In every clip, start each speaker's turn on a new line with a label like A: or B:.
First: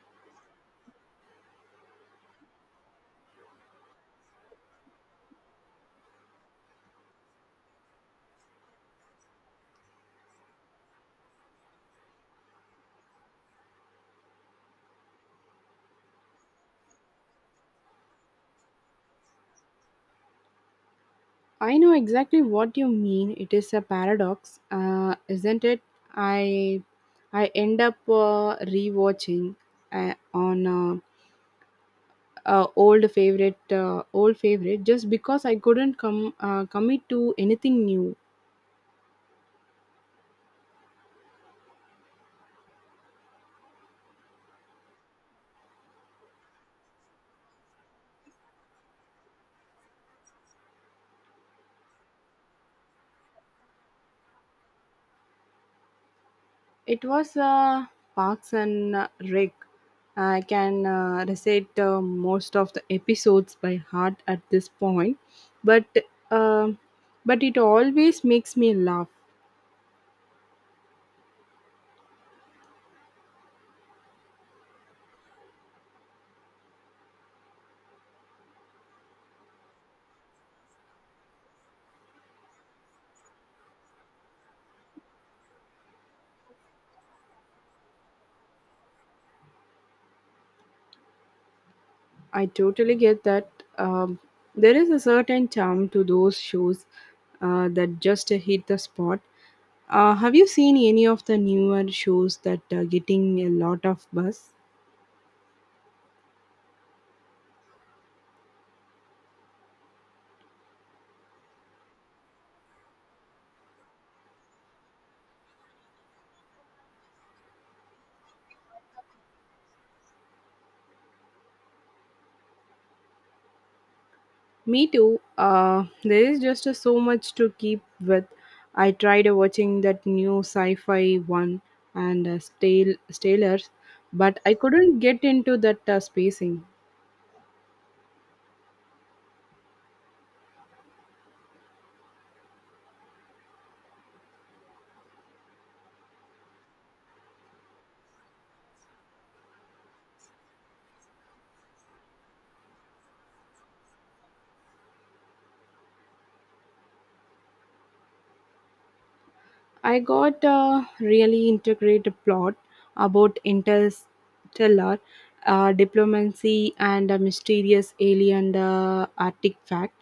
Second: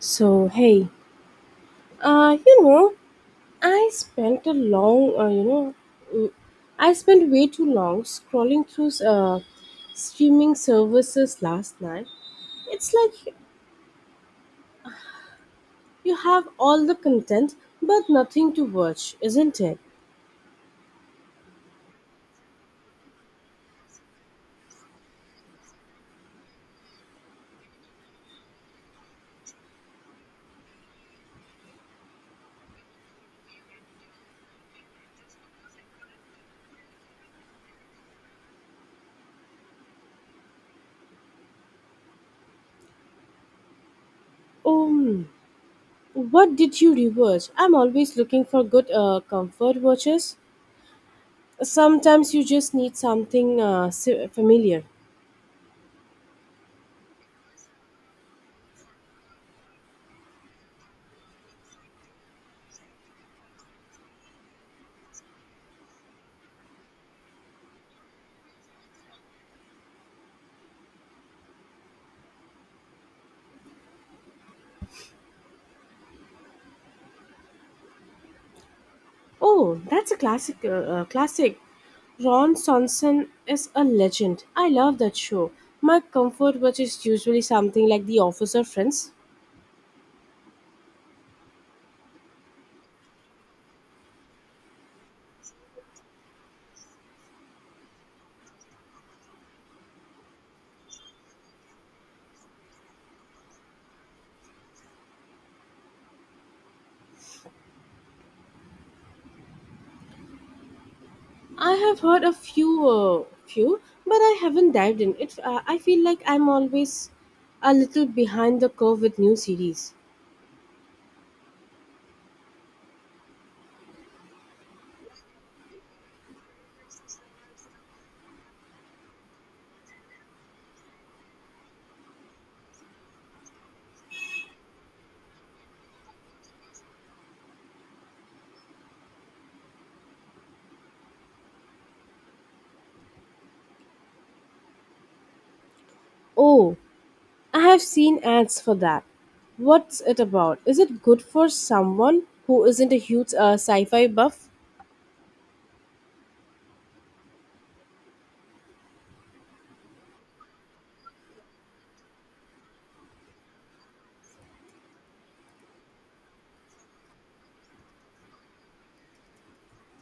A: So hey, uh, you know, I spent a long, you know, mm, I spent way too long scrolling through streaming services last night. It's like you have all the content but nothing to watch, isn't it?
B: I know exactly what you mean. It is a paradox, isn't it? I I end up rewatching on old favorite just because I couldn't come commit to anything new.
A: Um, what did you rewatch? I'm always looking for good comfort watches. Sometimes you just need something familiar.
B: It was Parks and Rec. I can recite most of the episodes by heart at this point, but um but it always makes me laugh.
A: Oh, that's a classic. Classic. Ron Swanson is a legend. I love that show. My comfort watch is usually something like The Office or Friends.
B: I totally get that. Um, there is a certain charm to those shows that just hit the spot. Have you seen any of the newer shows that are getting a lot of buzz?
A: I have heard few, but I haven't dived in. It. I feel like I'm always a little behind the curve with new series.
B: Me too. There is just so much to keep with. I tried watching that new sci-fi one and Stalers, but I couldn't get into that spacing.
A: Oh, I have seen ads for that. What's it about? Is it good for someone who isn't a huge sci-fi buff?
B: I got a really integrated plot about interstellar diplomacy and a mysterious alien artifact.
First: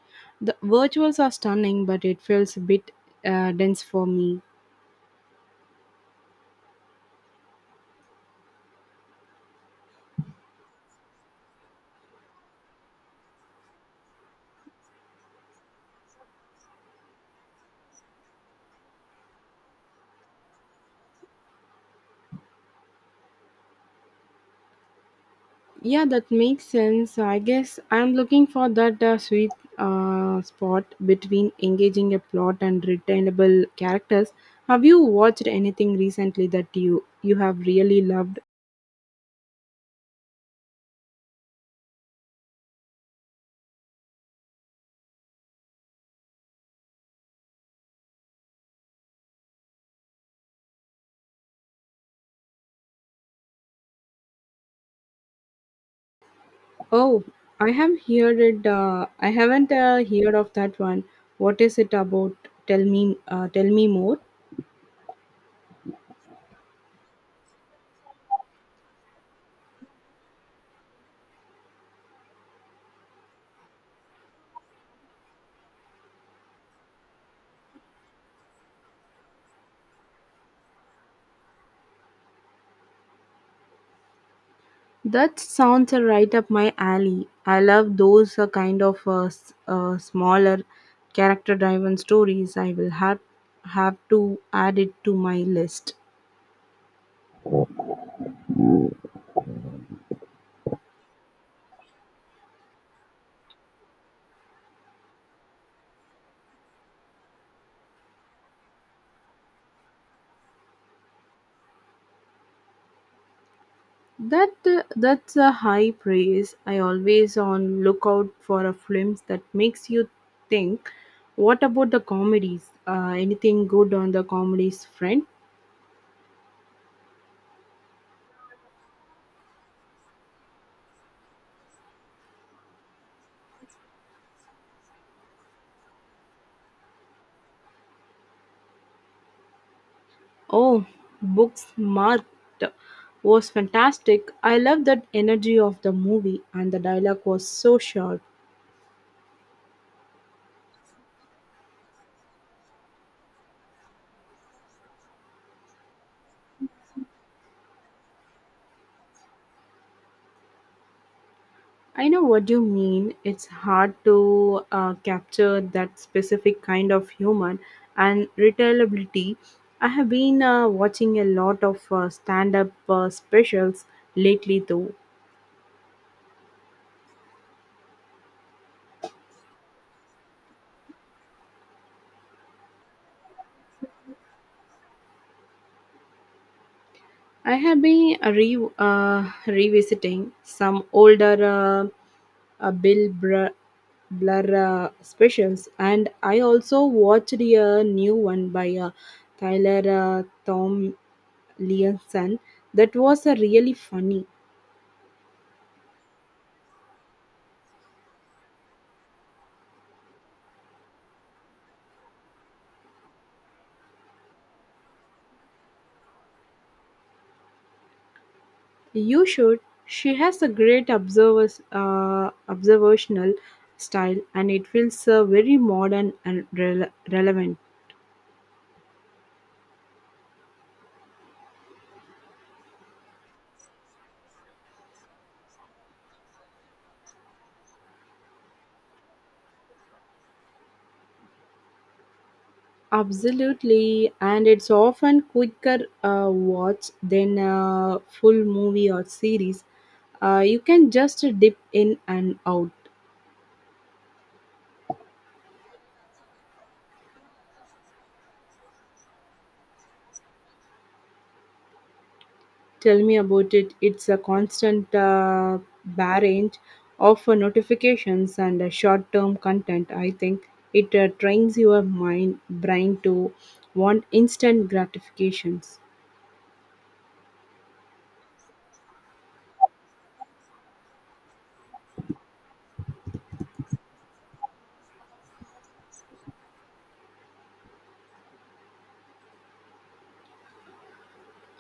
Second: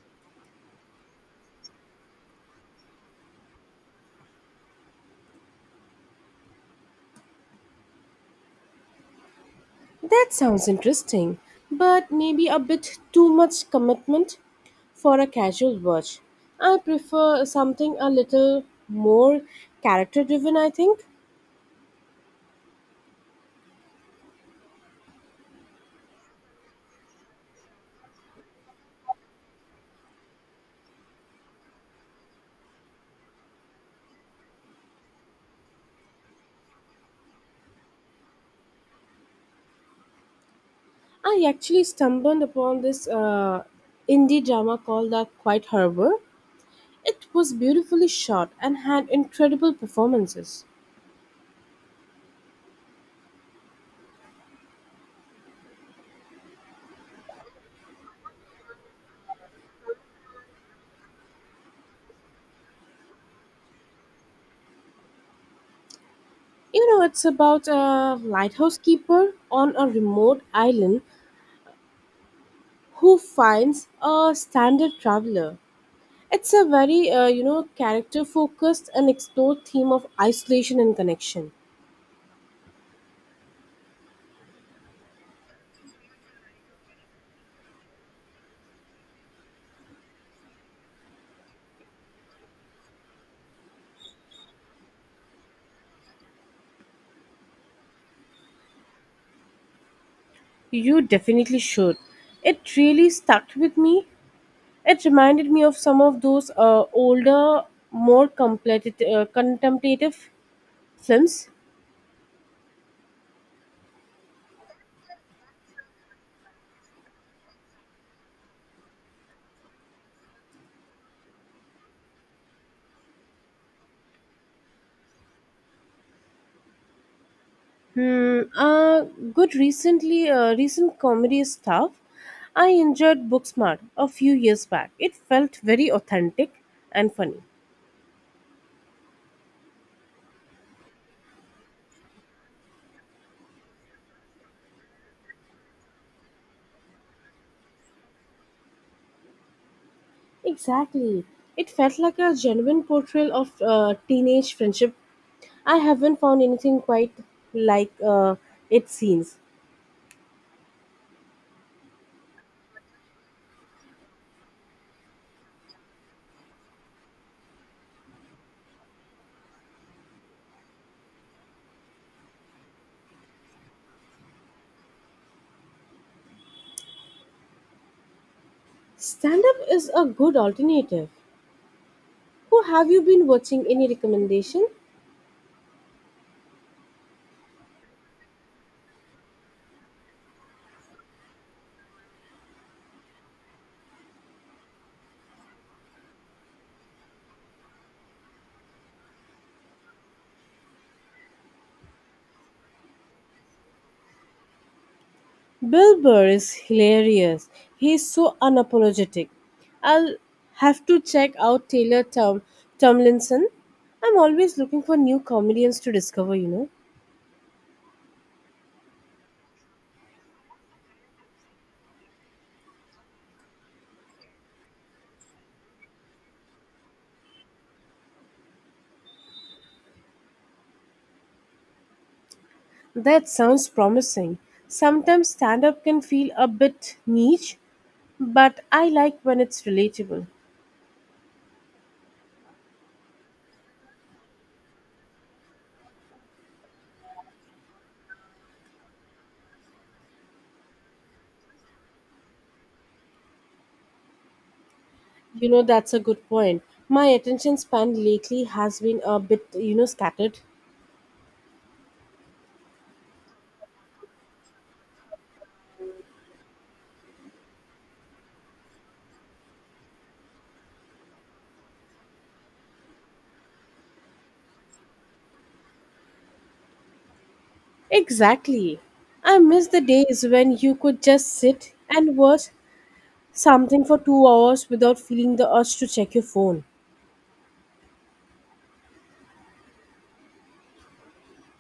B: The virtuals are stunning, but it feels a bit dense for me.
A: That sounds interesting, but maybe a bit too much commitment for a casual watch. I prefer something a little more character driven, I think.
B: Yeah, that makes sense. I guess I'm looking for that sweet spot between engaging a plot and retainable characters. Have you watched anything recently that you have really loved?
A: I actually stumbled upon this indie drama called The Quiet Harbor. It was beautifully shot and had incredible performances.
B: Oh, I have heard it. I haven't heard of that one. What is it about? Tell me. Tell me more.
A: You know, it's about a lighthouse keeper on a remote island who finds a stranded traveler. It's a very character focused and explored theme of isolation and connection.
B: That sounds right up my alley. I love those kind of smaller, character-driven stories. I will have to add it to my list.
A: You definitely should. It really stuck with me. It reminded me of some of those older, more contemplative films.
B: That's a high praise. I always on lookout for a films that makes you think. What about the comedies? Anything good on the comedies front?
A: Hmm. Uh, Recent comedy stuff. I enjoyed Booksmart a few years back. It felt very authentic and funny.
B: Oh, Booksmart was fantastic. I loved that energy of the movie, and the dialogue was so short.
A: Exactly. It felt like a genuine portrayal of teenage friendship. I haven't found anything quite like it seems.
B: I know what you mean. It's hard to capture that specific kind of humor and retailability. I have been watching a lot of stand up specials lately, though.
A: Stand up is a good alternative. Who have you been watching? Any recommendation?
B: I have been revisiting some older Bill Blur specials, and I also watched a new one by Tyler Tom Leonson that was really funny.
A: Bill Burr is hilarious. He's so unapologetic. I'll have to check out Taylor Tomlinson. I'm always looking for new comedians to discover, you know.
B: You should. She has a great observational style, and it feels very modern and relevant.
A: That sounds promising. Sometimes stand up can feel a bit niche, but I like when it's relatable.
B: Absolutely, and it's often quicker watch than a full movie or series. You can just dip in and out.
A: You know, that's a good point. My attention span lately has been a bit scattered.
B: Tell me about it. It's a constant barrage of notifications and short-term content. I think it trains your mind brain to want instant gratifications.
A: Exactly. I miss the days when you could just sit and watch something for 2 hours without feeling the urge to check your phone.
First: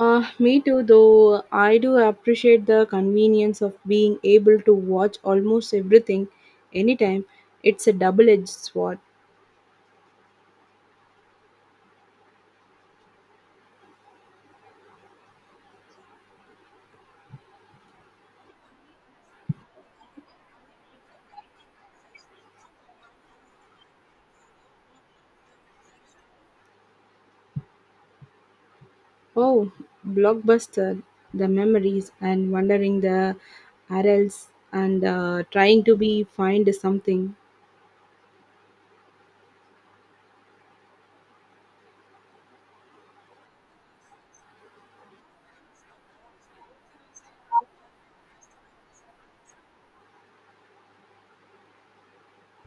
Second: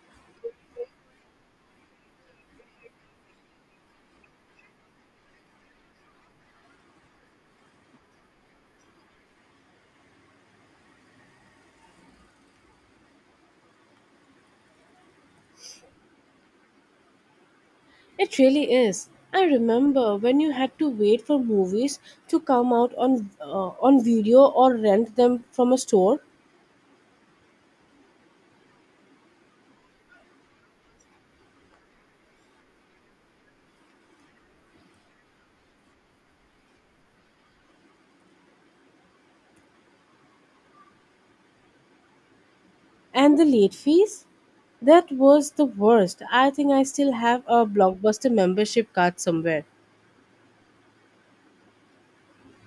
B: Me too, though I do appreciate the convenience of being able to watch almost everything anytime. It's a double edged sword.
A: It really is. I remember when you had to wait for movies to come out on on video or rent them from a store.
B: Oh, Blockbuster, the memories, and wondering the arils and trying to be find something.
A: And the late fees? That was the worst. I think I still have a Blockbuster membership card somewhere.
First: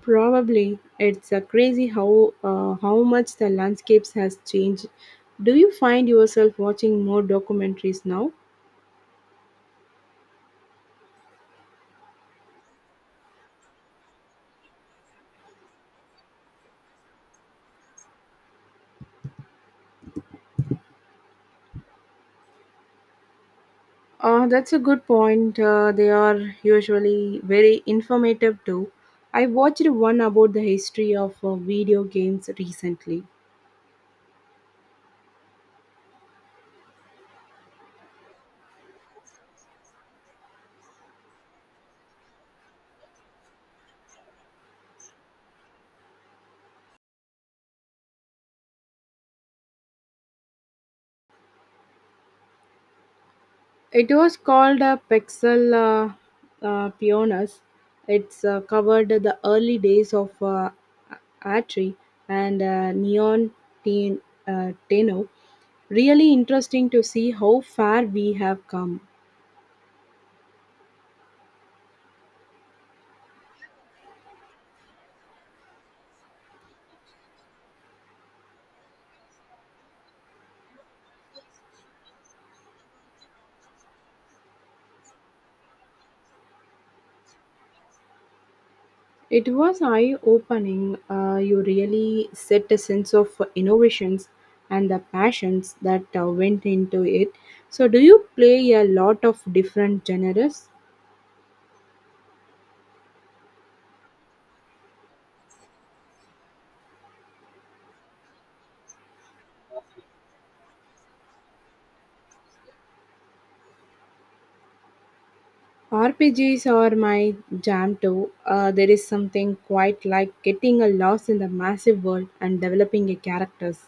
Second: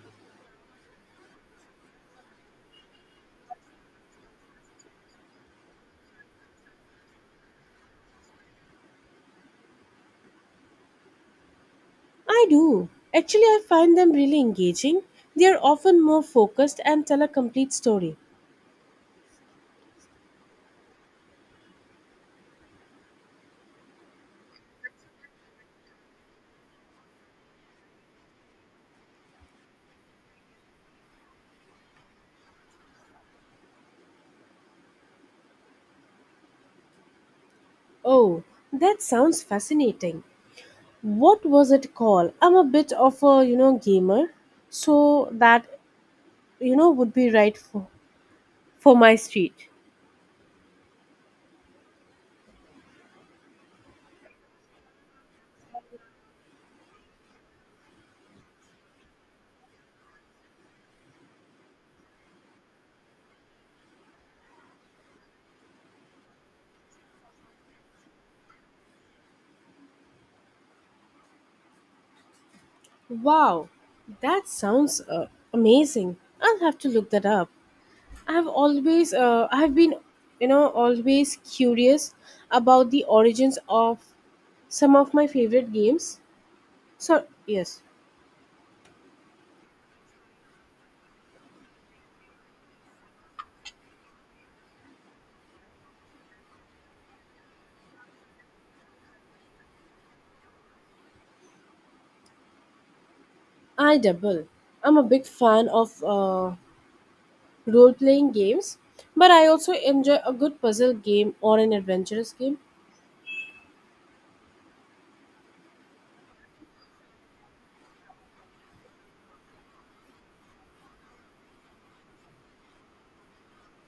B: Probably it's crazy how much the landscapes has changed. Do you find yourself watching more documentaries now?
A: I do. Actually, I find them really engaging. They are often more focused and tell a complete story.
B: That's a good point. They are usually very informative too. I watched one about the history of video games recently.
A: Oh, that sounds fascinating. What was it called? I'm a bit of a gamer, so that would be right for my street.
B: It was called Pixel Pioneers. It's covered the early days of Atari and Ten, Tenno. Really interesting to see how far we have come.
A: Wow, that sounds amazing. I'll have to look that up. I've been always curious about the origins of some of my favorite games. So yes,
B: It was eye-opening. You really set a sense of innovations and the passions that went into it. So, do you play a lot of different genres?
A: I double. I'm a big fan of role-playing games, but I also enjoy a good puzzle game or an adventurous game.
B: RPGs are my jam too. There is something quite like getting a lost in the massive world and developing a characters.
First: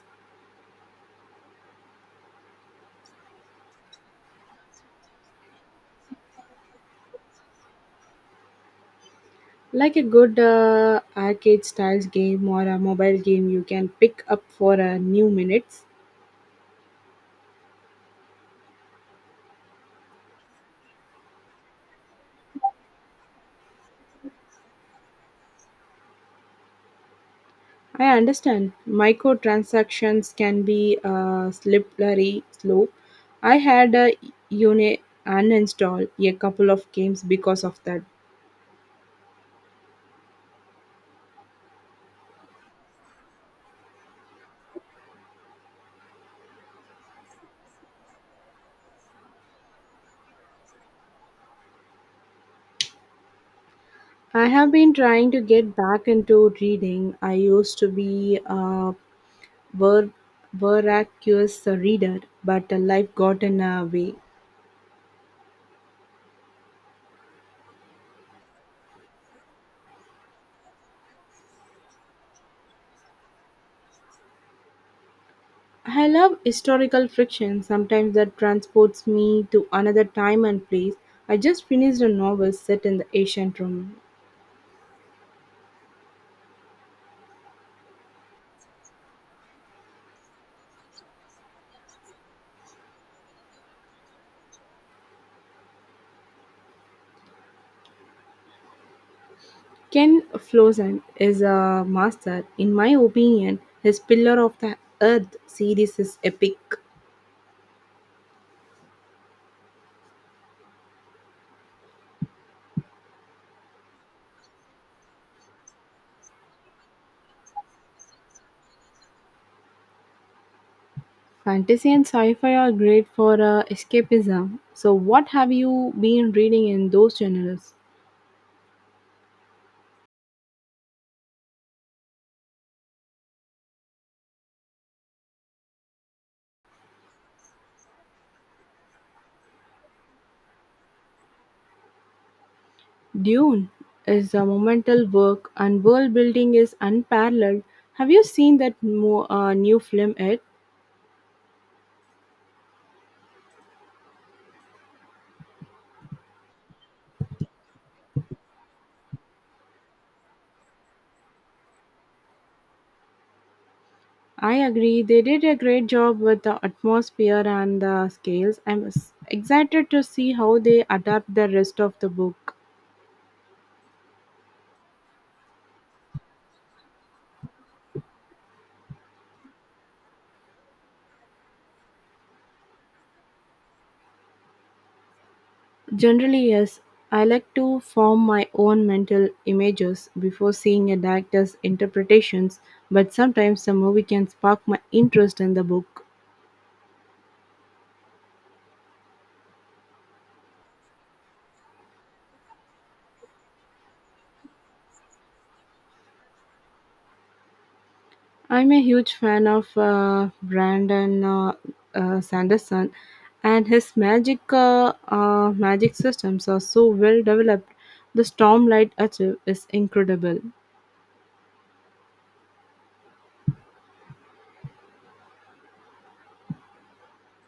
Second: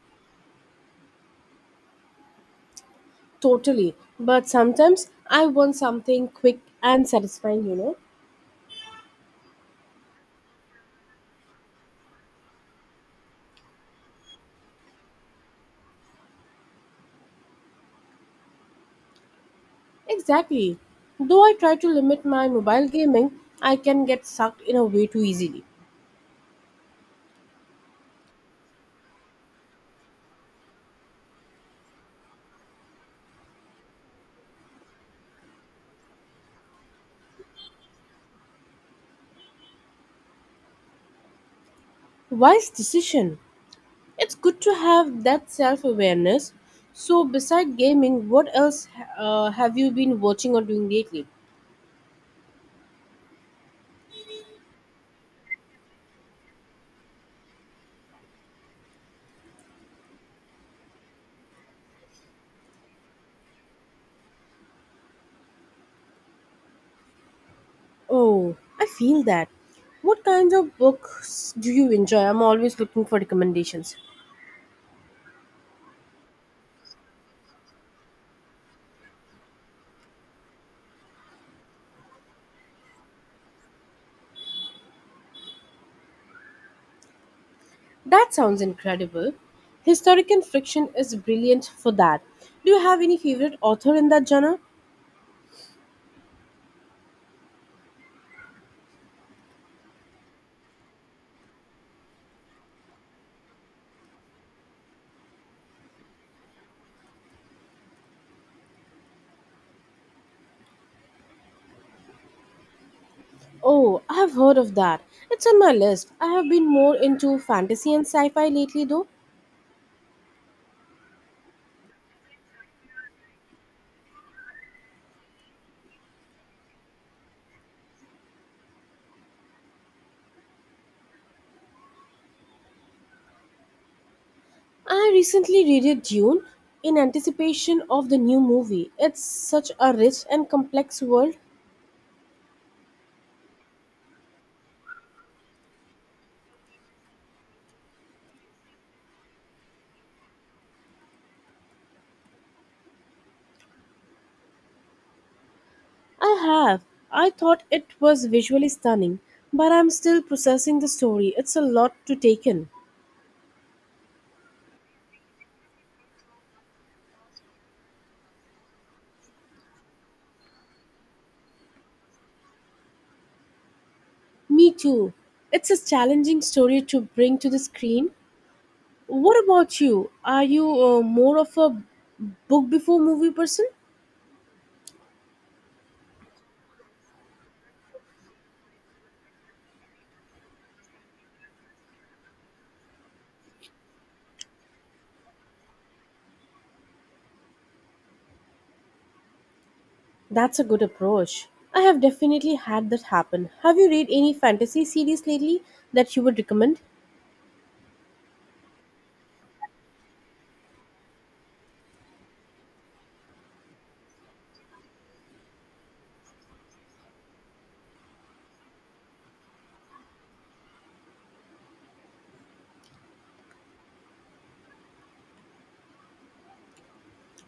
A: Totally, but sometimes I want something quick and satisfying. You know,
B: Like a good arcade style game or a mobile game you can pick up for a new minutes.
A: exactly. Though I try to limit my mobile gaming, I can get sucked in a way too easily.
B: I understand microtransactions can be a slippery slope. I had a unit uninstall a couple of games because of that.
A: Wise decision. It's good to have that self awareness. So, beside gaming, what else have you been watching or doing lately?
B: I have been trying to get back into reading. I used to be a ver- voracious reader, but life got in a way.
A: Oh, I feel that. What kinds of books do you enjoy? I'm always looking for recommendations.
B: I love historical fiction. Sometimes that transports me to another time and place. I just finished a novel set in the ancient Rome.
A: That sounds incredible. Historical fiction is brilliant for that. Do you have any favorite author in that genre?
B: Ken Flosen is a master. In my opinion, his Pillar of the Earth series is epic.
A: Oh, I have heard of that. It's on my list. I have been more into fantasy and sci fi lately, though.
B: Fantasy and sci-fi are great for escapism. So, what have you been reading in those genres?
A: I recently reread Dune in anticipation of the new movie. It's such a rich and complex world.
B: Dune is a monumental work, and world building is unparalleled. Have you seen that new film yet?
A: I have. I thought it was visually stunning, but I'm still processing the story. It's a lot to take in.
B: I agree. They did a great job with the atmosphere and the scales. I'm excited to see how they adapt the rest of the book.
A: Me too. It's a challenging story to bring to the screen. What about you? Are you more of a book before movie person?
B: Generally, yes. I like to form my own mental images before seeing a director's interpretations, but sometimes a movie can spark my interest in the book.
A: That's a good approach. I have definitely had that happen. Have you read any fantasy series lately that you would recommend?
B: I'm a huge fan of Brandon Sanderson, and his magic systems are so well developed. The Stormlight Archive is incredible.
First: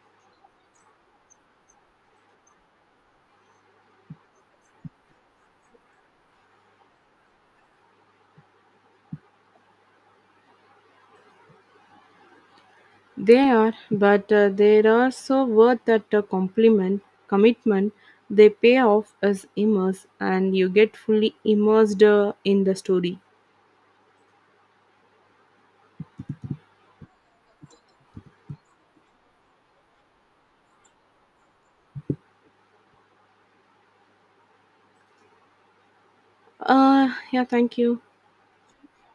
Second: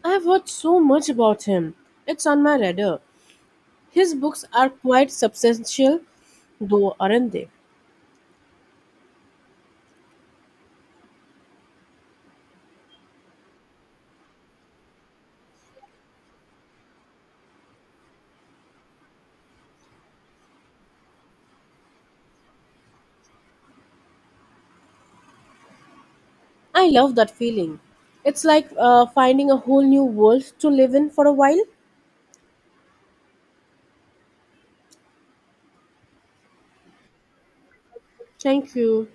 A: I've heard so much about him. It's on my radar. His books are quite substantial, though, aren't they?
B: They are, but they are so worth that commitment. They pay off as immerse, and you get fully immersed in the story.
A: I love that feeling. It's like finding a whole new world to live in for a while.
B: Yeah, thank you.
A: Thank you.